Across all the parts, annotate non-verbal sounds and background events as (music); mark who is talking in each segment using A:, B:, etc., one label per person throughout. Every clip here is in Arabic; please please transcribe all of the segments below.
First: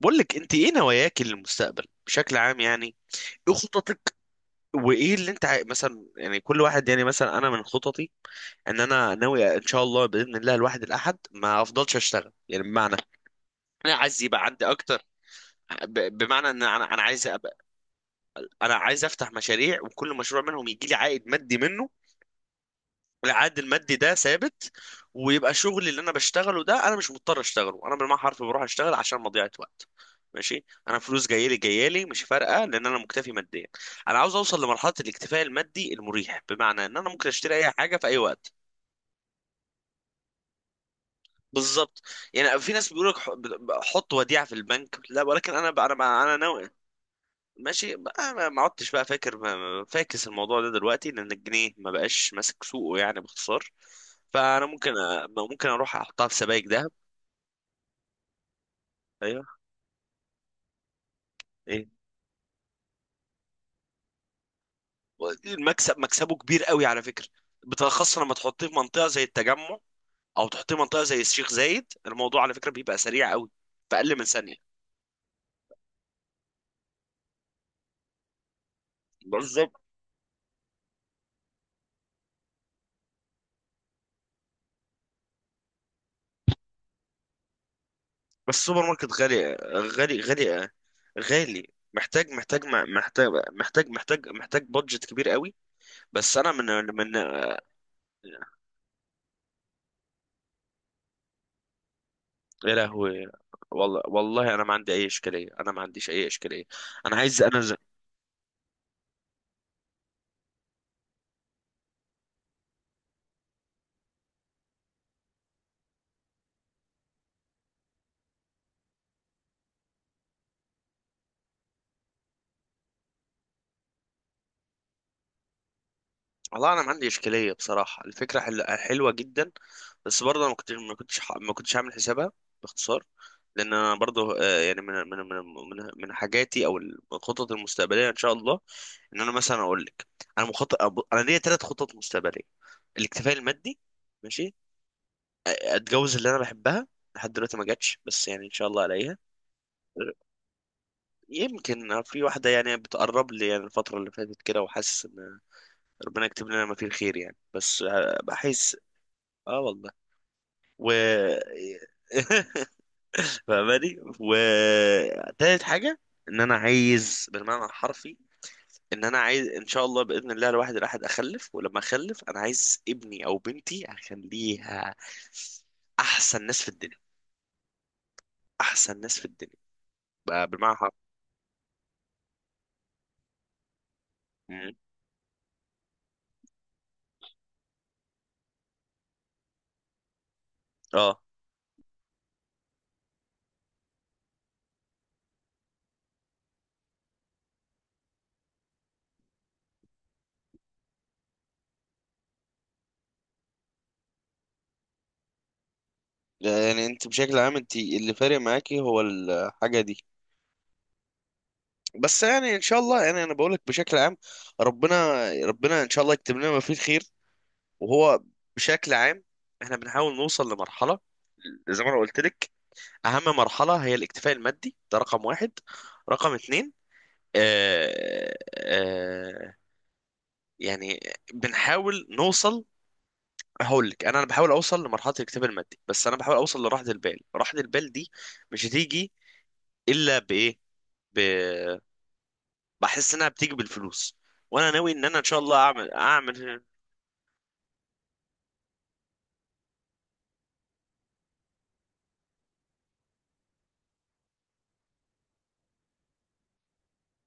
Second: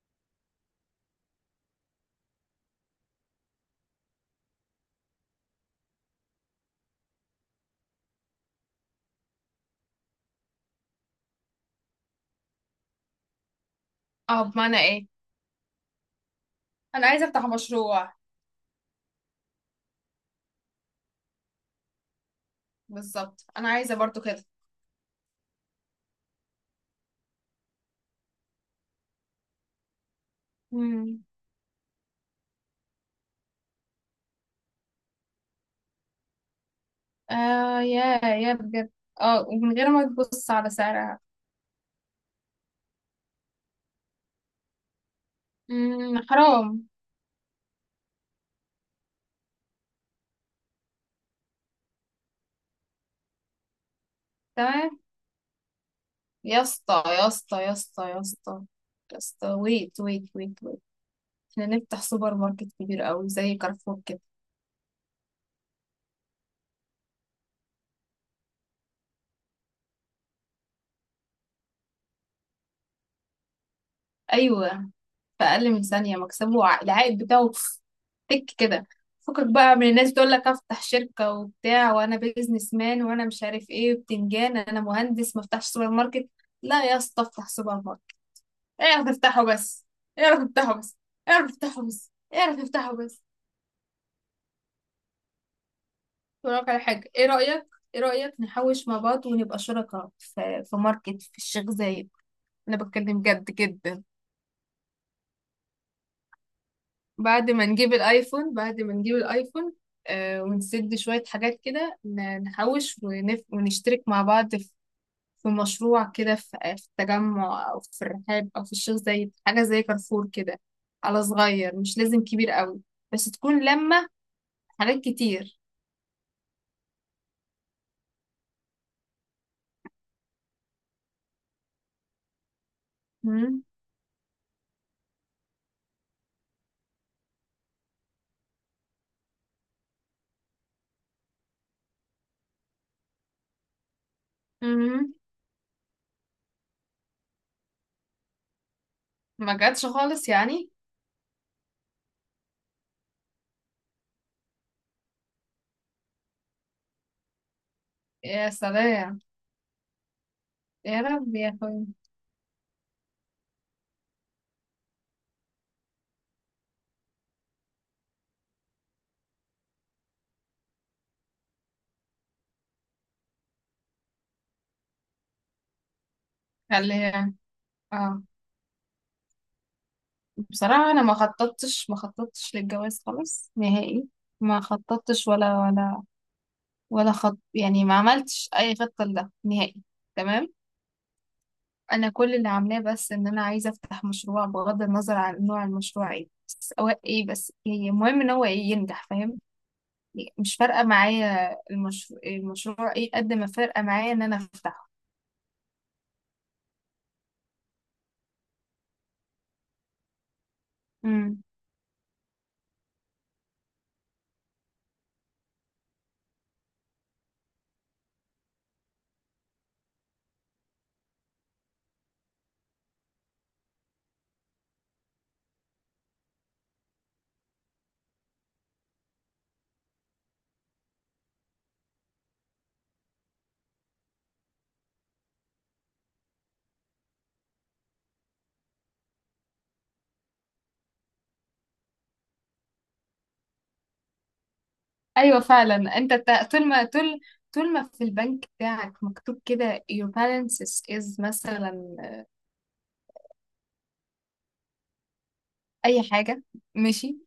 A: بقول لك انت ايه نواياك للمستقبل بشكل عام؟ يعني ايه خططك؟ وايه اللي انت مثلا، يعني كل واحد، يعني مثلا انا من خططي ان انا ناوي ان شاء الله باذن الله الواحد الاحد ما افضلش اشتغل، يعني بمعنى انا عايز
B: اه،
A: يبقى عندي
B: بمعنى
A: اكتر.
B: ايه؟
A: بمعنى ان انا
B: انا عايزه
A: عايز
B: افتح
A: ابقى.
B: مشروع.
A: انا عايز افتح مشاريع، وكل مشروع منهم يجي لي عائد مادي منه.
B: بالظبط،
A: العائد
B: انا عايزه
A: المادي ده
B: برضو كده.
A: ثابت، ويبقى شغلي اللي انا بشتغله ده انا مش مضطر اشتغله، انا بالمعنى حرفي بروح اشتغل عشان مضيعة وقت. ماشي، انا
B: امم.
A: فلوس جايه لي جايه لي مش فارقه لان انا مكتفي ماديا. انا عاوز اوصل لمرحله الاكتفاء المادي المريح، بمعنى ان انا ممكن اشتري اي
B: آه،
A: حاجه في اي
B: يا
A: وقت.
B: يا بجد. اه، ومن غير ما تبص على سعرها.
A: بالظبط. يعني في ناس بيقول لك حط وديعه في البنك، لا، ولكن انا ب- انا ب-
B: امم،
A: انا ناوي.
B: حرام.
A: ماشي بقى، ما عدتش بقى فاكر فاكس الموضوع ده دلوقتي، لان الجنيه ما بقاش ماسك سوقه، يعني باختصار. فانا ممكن
B: تمام.
A: ممكن اروح احطها في
B: يا
A: سبائك ذهب.
B: اسطى يا اسطى يا اسطى يا اسطى يا
A: ايوه.
B: اسطى، ويت ويت ويت ويت، احنا
A: ايه.
B: نفتح سوبر ماركت كبير قوي زي كارفور كده؟
A: المكسب مكسبه كبير قوي على فكره، بالاخص لما تحطيه في منطقه زي التجمع، او تحطيه في منطقه زي الشيخ زايد، الموضوع على فكره بيبقى سريع قوي، في اقل من ثانيه.
B: ايوه. في اقل من ثانيه مكسبه العائد بتاعه تك كده. فكك
A: بالظبط.
B: بقى من الناس تقول لك افتح شركه وبتاع، وانا بيزنس مان وانا مش عارف ايه وبتنجان. انا مهندس، ما افتحش سوبر ماركت؟ لا يا اسطى، افتح سوبر ماركت.
A: بس السوبر
B: اعرف
A: ماركت
B: افتحه
A: غالي،
B: بس،
A: غالي،
B: اعرف
A: غالي،
B: افتحه بس، اعرف
A: غالي.
B: افتحه بس،
A: محتاج،
B: اعرف
A: محتاج،
B: افتحه بس.
A: محتاج، محتاج، محتاج، محتاج بادجت كبير قوي. بس انا
B: أقول
A: من
B: لك على حاجه،
A: من
B: ايه رايك؟ ايه رايك نحوش مع بعض ونبقى شركاء في ماركت في الشيخ زايد؟
A: يا
B: انا بتكلم
A: لهوي.
B: جد
A: والله
B: جدا.
A: والله انا ما عندي اي اشكاليه، انا ما عنديش اي اشكاليه. انا عايز
B: بعد
A: انا
B: ما نجيب الايفون، بعد ما نجيب الايفون، آه، ونسد شوية حاجات كده، نحوش ونشترك مع بعض في مشروع كده، في التجمع أو في الرحاب أو في الشيخ زايد، حاجة زي كارفور كده. على صغير، مش لازم كبير قوي، بس تكون لما حاجات كتير.
A: والله انا ما عندي اشكاليه، بصراحه الفكره حلوه جدا. بس برضه انا ما كنتش عامل حسابها، باختصار.
B: مم.
A: لان انا برضه يعني من حاجاتي، او الخطط المستقبليه ان شاء الله، ان انا مثلا اقول لك، انا انا ليا 3 خطط مستقبليه. الاكتفاء المادي. ماشي.
B: مم.
A: اتجوز اللي انا بحبها. لحد دلوقتي ما جاتش، بس يعني ان شاء الله الاقيها.
B: ما جاتش خالص يعني.
A: يمكن في واحدة يعني بتقرب لي، يعني الفترة اللي فاتت كده، وحاسس إن ربنا يكتب لنا ما فيه الخير، يعني بس
B: يا
A: بحس.
B: سلام.
A: اه والله. و
B: يا رب يا اخوي.
A: (laughs) فاهماني. و تالت حاجة. إن أنا عايز بالمعنى الحرفي، إن أنا عايز إن شاء الله بإذن الله الواحد الأحد أخلف، ولما أخلف أنا عايز ابني أو بنتي أخليها أحسن ناس في الدنيا.
B: خليها. اه.
A: أحسن ناس في الدنيا، بقى بالمعنى
B: بصراحة
A: الحرفي.
B: أنا ما خططتش للجواز خالص نهائي. ما
A: مم.
B: خططتش ولا خط، يعني ما عملتش أي خطة لده نهائي. تمام.
A: اه.
B: أنا كل اللي عاملاه بس إن أنا عايزة أفتح مشروع، بغض النظر عن نوع المشروع إيه، بس هو إيه، بس هي، المهم إن هو إيه ينجح، فاهم؟ يعني مش فارقة معايا المشروع إيه، قد ما فارقة معايا إن أنا أفتحه.
A: يعني انت بشكل عام، انت اللي فارق معاكي هو الحاجة دي.
B: امم.
A: بس يعني ان شاء الله، يعني انا بقول لك بشكل عام، ربنا ربنا ان شاء الله يكتب لنا ما فيه الخير. وهو بشكل عام احنا بنحاول نوصل لمرحله، زي ما انا قلت لك اهم مرحله هي الاكتفاء المادي، ده رقم واحد، رقم اتنين آه آه يعني بنحاول نوصل. هقول لك، انا بحاول اوصل لمرحله الاكتفاء المادي، بس انا بحاول اوصل لراحه البال. راحه البال دي مش هتيجي الا بايه؟ بحس انها بتيجي بالفلوس. وانا ناوي ان انا ان شاء
B: أيوة،
A: الله اعمل
B: فعلا. أنت
A: اعمل
B: طول ما في البنك بتاعك مكتوب كده your balance is، مثلا، اي حاجه، ماشي،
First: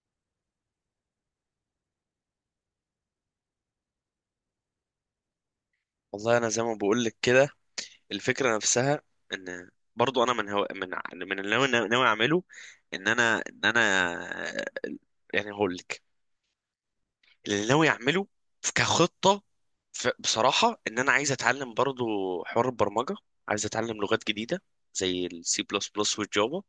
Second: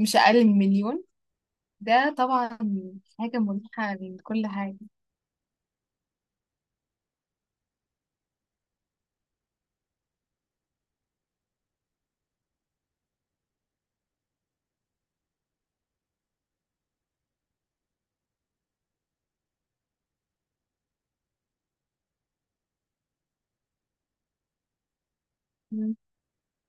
B: مش اقل من مليون، ده طبعا حاجه مريحه من كل حاجه.
A: والله انا زي ما بقول لك كده، الفكره نفسها ان برضو انا من هو من ع- من اللي ناوي اعمله، ان انا يعني هقول لك، اللي ناوي اعمله كخطه، بصراحه ان انا عايز اتعلم برضو حوار البرمجه، عايز اتعلم لغات جديده زي السي بلس
B: مم.
A: بلس والجافا.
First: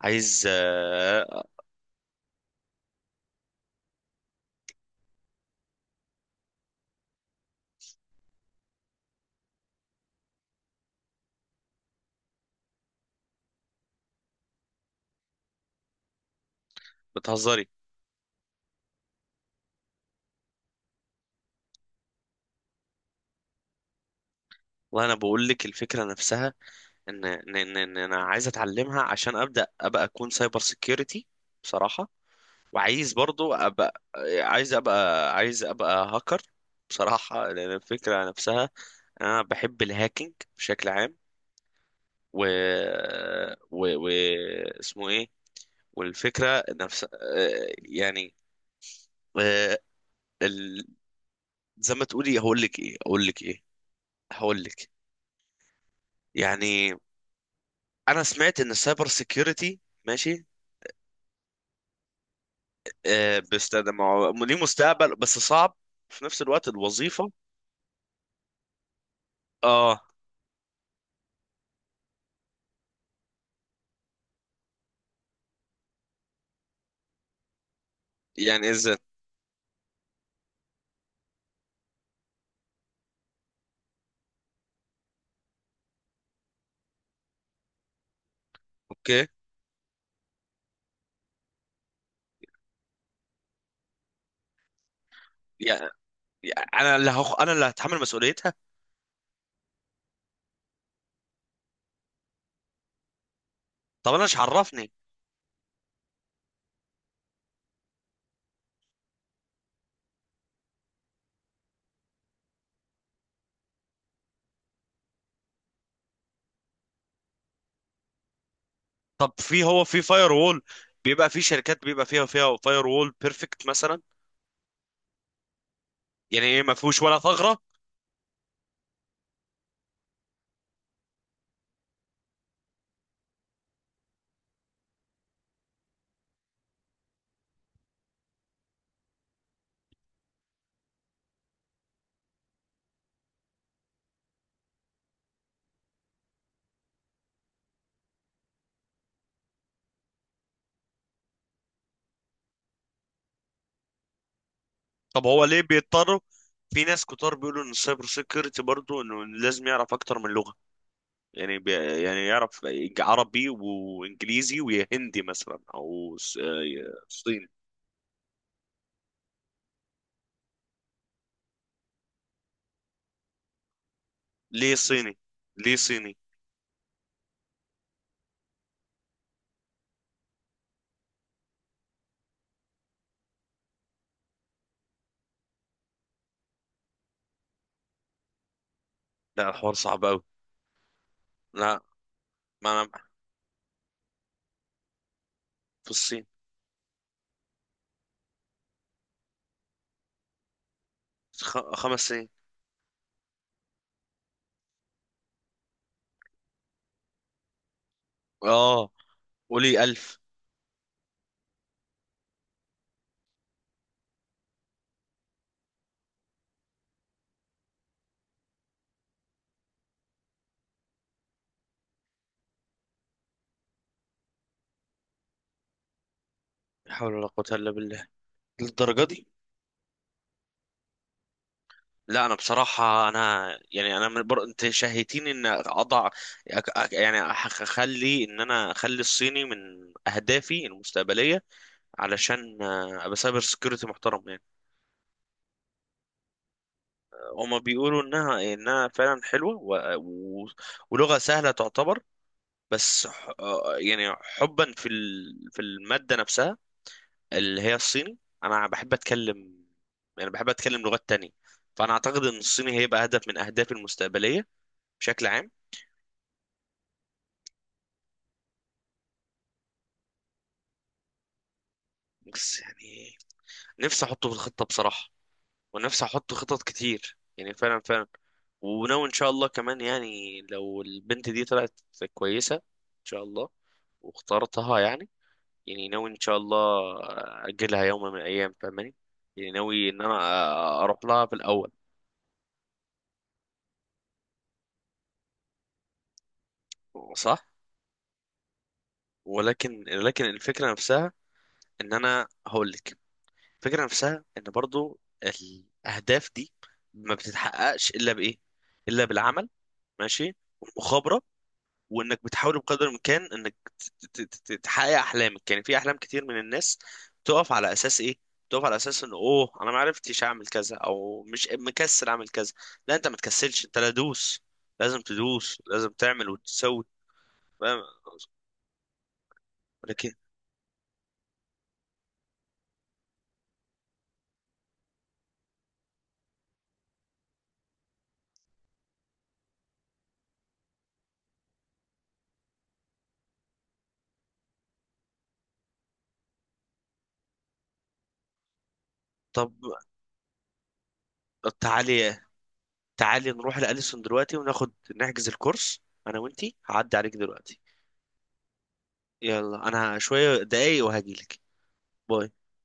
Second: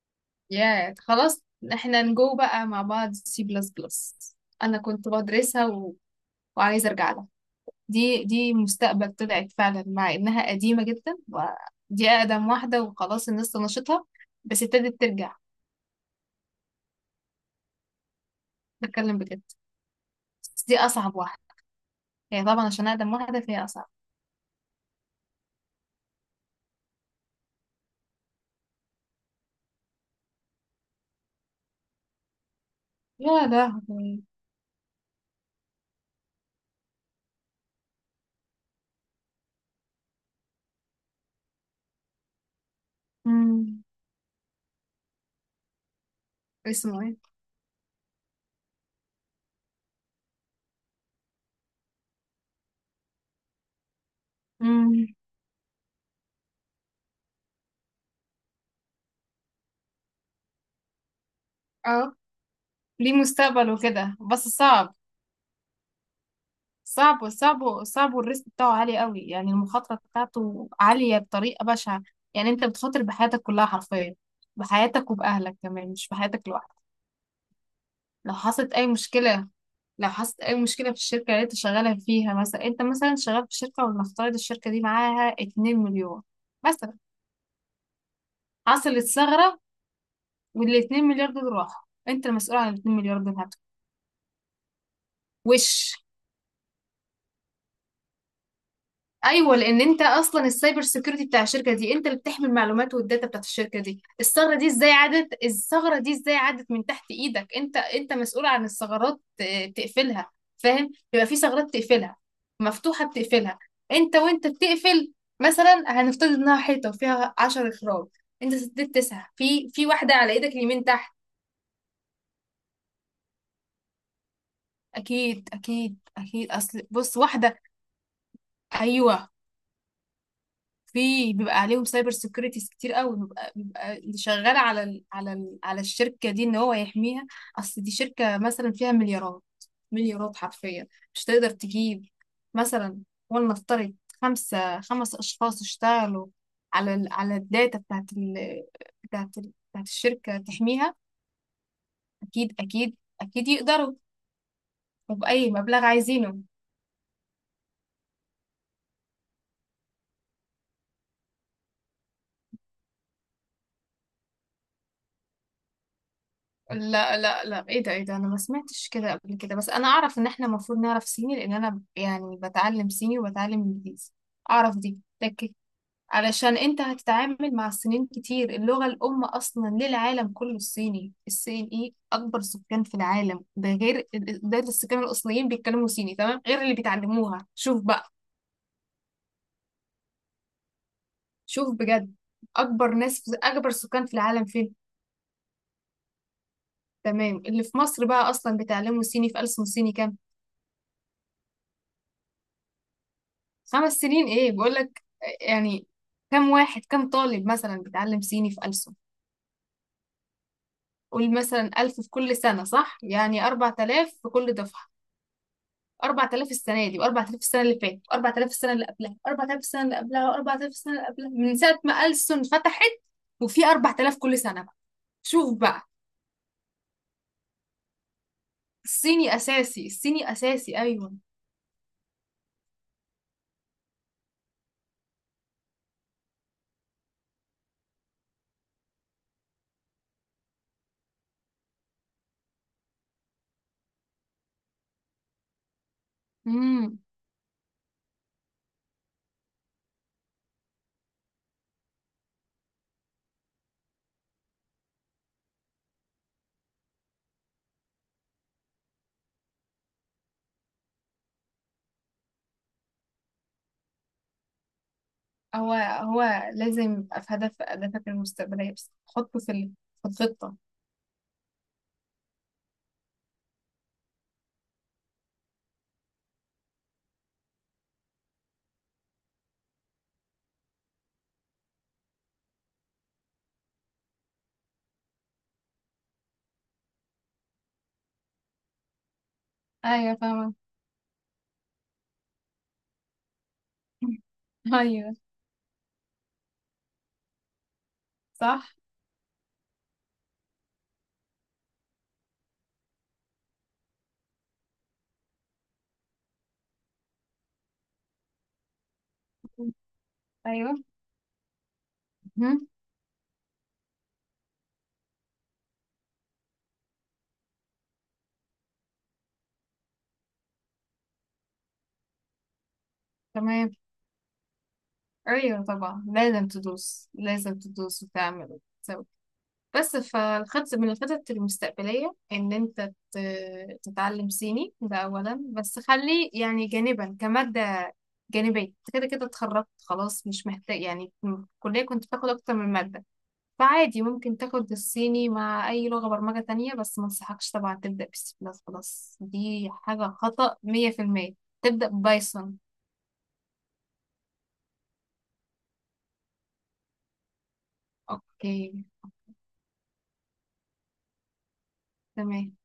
A: عايز
B: يا خلاص، احنا نجو بقى مع بعض سي بلس بلس. انا كنت بدرسها وعايزه ارجع لها. دي مستقبل طلعت فعلا، مع انها قديمه جدا. ودي اقدم واحده، وخلاص الناس طنشتها، بس ابتدت ترجع.
A: بتهزري؟
B: بتكلم بجد. بس دي اصعب واحده، هي طبعا عشان اقدم واحده فهي اصعب.
A: والله انا بقول لك الفكره نفسها، ان ان ان إن انا عايز اتعلمها عشان ابدا ابقى اكون سايبر سيكيورتي، بصراحه. وعايز
B: يا
A: برضو ابقى
B: لهوي.
A: عايز ابقى هاكر، بصراحه. لان الفكره نفسها انا بحب الهاكينج بشكل عام. و
B: مم.
A: و, و... اسمه ايه؟ والفكره
B: اسمه
A: نفسها
B: ايه؟
A: يعني آه، ال- زي ما تقولي. هقول لك
B: مم.
A: يعني. انا سمعت ان السايبر سيكيورتي، ماشي
B: اه. ليه مستقبل
A: بيستخدم. ما
B: وكده
A: هو
B: بس
A: ليه
B: صعب.
A: مستقبل بس صعب في نفس الوقت
B: صعب
A: الوظيفة.
B: صعب صعب، والريسك بتاعه عالي قوي، يعني المخاطرة
A: اه.
B: بتاعته عالية بطريقة بشعة. يعني انت بتخاطر بحياتك كلها حرفيا، بحياتك وبأهلك كمان، مش بحياتك لوحدك. لو
A: يعني
B: حصلت أي
A: ازاي؟
B: مشكلة. لو حصلت أي مشكلة في الشركة اللي انت شغالة فيها، مثلا انت مثلا شغال في شركة، ولنفترض الشركة دي معاها 2 مليون، مثلا، حصلت
A: اوكي.
B: ثغرة، وال 2 مليار دول راحوا، انت المسؤول عن ال 2 مليار دول هتوع. وش؟
A: يعني يعني انا اللي انا اللي هتحمل مسؤوليتها.
B: ايوه، لان انت اصلا السايبر سيكيورتي بتاع الشركه دي، انت اللي بتحمي المعلومات والداتا بتاعت الشركه دي.
A: طب انا مش
B: الثغره دي ازاي
A: عرفني.
B: عدت؟ الثغره دي ازاي عدت من تحت ايدك؟ انت مسؤول عن الثغرات، تقفلها. فاهم؟ يبقى في ثغرات تقفلها، مفتوحه بتقفلها، انت وانت بتقفل. مثلا هنفترض انها حيطه فيها 10 اخراج. انت سددت تسعه،
A: طب في،
B: في
A: هو
B: في
A: في
B: واحده
A: فاير
B: على ايدك
A: وول،
B: اليمين تحت.
A: بيبقى في شركات بيبقى فيها فاير وول بيرفكت مثلا.
B: اكيد اكيد
A: يعني
B: اكيد،
A: ايه؟ ما
B: اصل
A: فيهوش
B: بص
A: ولا ثغرة؟
B: واحده. ايوه. في، بيبقى عليهم سايبر سيكيورتيز كتير قوي، بيبقى اللي شغال على الشركه دي ان هو يحميها. اصل دي شركه مثلا فيها مليارات، مليارات حرفيا، مش تقدر تجيب، مثلا، ولنفترض، خمس اشخاص اشتغلوا على الداتا بتاعت الشركه تحميها؟ اكيد اكيد اكيد يقدروا،
A: طب هو
B: وبأي
A: ليه
B: مبلغ
A: بيضطروا؟
B: عايزينه.
A: في ناس كتار بيقولوا ان السايبر سيكيورتي برضه انه لازم يعرف اكتر من لغة. يعني يعني يعرف عربي وانجليزي وهندي مثلا او
B: لا لا
A: صيني.
B: لا، ايه ده؟ ايه ده؟ انا ما سمعتش كده قبل كده. بس انا اعرف ان احنا المفروض نعرف صيني، لان انا يعني بتعلم صيني وبتعلم انجليزي.
A: ليه
B: اعرف دي
A: صيني؟
B: لكن.
A: ليه صيني؟
B: علشان انت هتتعامل مع الصينيين كتير. اللغة الام اصلا للعالم كله الصيني. الصين ايه؟ اكبر سكان في العالم، ده غير، ده السكان الاصليين بيتكلموا صيني تمام، غير اللي بيتعلموها. شوف بقى.
A: لا الحوار صعب قوي.
B: شوف
A: لا.
B: بجد.
A: ما انا
B: اكبر سكان في العالم فين؟
A: في الصين.
B: تمام. اللي في مصر بقى اصلا بيتعلموا صيني في ألسن صيني كام؟
A: خ... 5 سنين.
B: 5 سنين؟ ايه بقول لك، يعني كم طالب مثلا بيتعلم صيني في
A: اه
B: ألسن؟
A: قولي 1000.
B: قول مثلا 1,000 في كل سنة، صح؟ يعني 4,000 في كل دفعة. 4,000 السنة دي، وأربع آلاف السنة اللي فاتت، وأربع آلاف السنة اللي قبلها، وأربع آلاف السنة اللي قبلها، وأربع آلاف السنة اللي قبلها، من ساعة ما ألسن فتحت. وفي 4,000 كل سنة بقى. شوف بقى.
A: لا حول ولا قوة إلا بالله. للدرجة دي؟
B: الصيني أساسي، الصيني أساسي، أيوه.
A: لا أنا بصراحة أنا يعني أنا أنت شهيتيني إن أضع. أخلي إن أنا أخلي الصيني من أهدافي المستقبلية، علشان أبقى سايبر سكيورتي محترم يعني.
B: امم.
A: هما بيقولوا إنها فعلا حلوة، ولغة سهلة تعتبر. بس يعني حبا في في المادة نفسها اللي هي الصيني. انا بحب اتكلم، يعني بحب اتكلم لغات تانية، فانا اعتقد ان الصيني هيبقى هدف من اهدافي المستقبلية بشكل عام.
B: هو لازم يبقى في هدف أهدافك المستقبلية، بس حطه في في الخطة.
A: بس يعني نفسي احطه في الخطة بصراحة، ونفسي احط خطط كتير يعني، فعلا فعلا. وناوي ان شاء الله كمان يعني، لو البنت دي طلعت كويسة ان شاء الله واخترتها يعني ناوي ان شاء الله اجلها يوم من الايام فاهماني، يعني ناوي ان
B: أيوه
A: انا
B: فاهمة.
A: اروح لها في الاول.
B: (laughs) ايوه.
A: صح.
B: صح.
A: ولكن الفكره نفسها ان انا هقول لك الفكره نفسها ان برضو الاهداف دي ما بتتحققش الا بايه؟ الا بالعمل. ماشي،
B: ايوه.
A: والمخابره، وانك بتحاول
B: مهم.
A: بقدر الامكان انك تحقق احلامك، يعني في احلام كتير من الناس تقف على اساس ايه؟ تقف على اساس ان انا ما عرفتش اعمل كذا، او مش مكسل اعمل كذا. لا، انت ما تكسلش،
B: تمام.
A: انت لا، دوس، لازم تدوس،
B: ايوه
A: لازم
B: طبعا،
A: تعمل
B: لازم
A: وتسوي.
B: تدوس، لازم
A: فاهم؟
B: تدوس وتعمل وتسوي. بس
A: لكن
B: فالخطط، من الخطط المستقبلية ان انت تتعلم صيني ده اولا. بس خلي يعني جانبا كمادة جانبية. انت كده كده اتخرجت خلاص، مش محتاج. يعني في الكلية كنت بتاخد اكتر من مادة، فعادي ممكن تاخد الصيني مع اي لغة برمجة تانية. بس ما انصحكش طبعا تبدأ بسي بلس بلس،
A: طب
B: دي حاجة خطأ 100%. تبدأ
A: تعالي،
B: بايثون.
A: تعالي نروح لأليسون دلوقتي وناخد نحجز الكورس. انا وانتي، هعدي عليك دلوقتي.
B: اوكي.
A: يلا، انا شوية دقايق وهجيلك. باي.
B: تمام.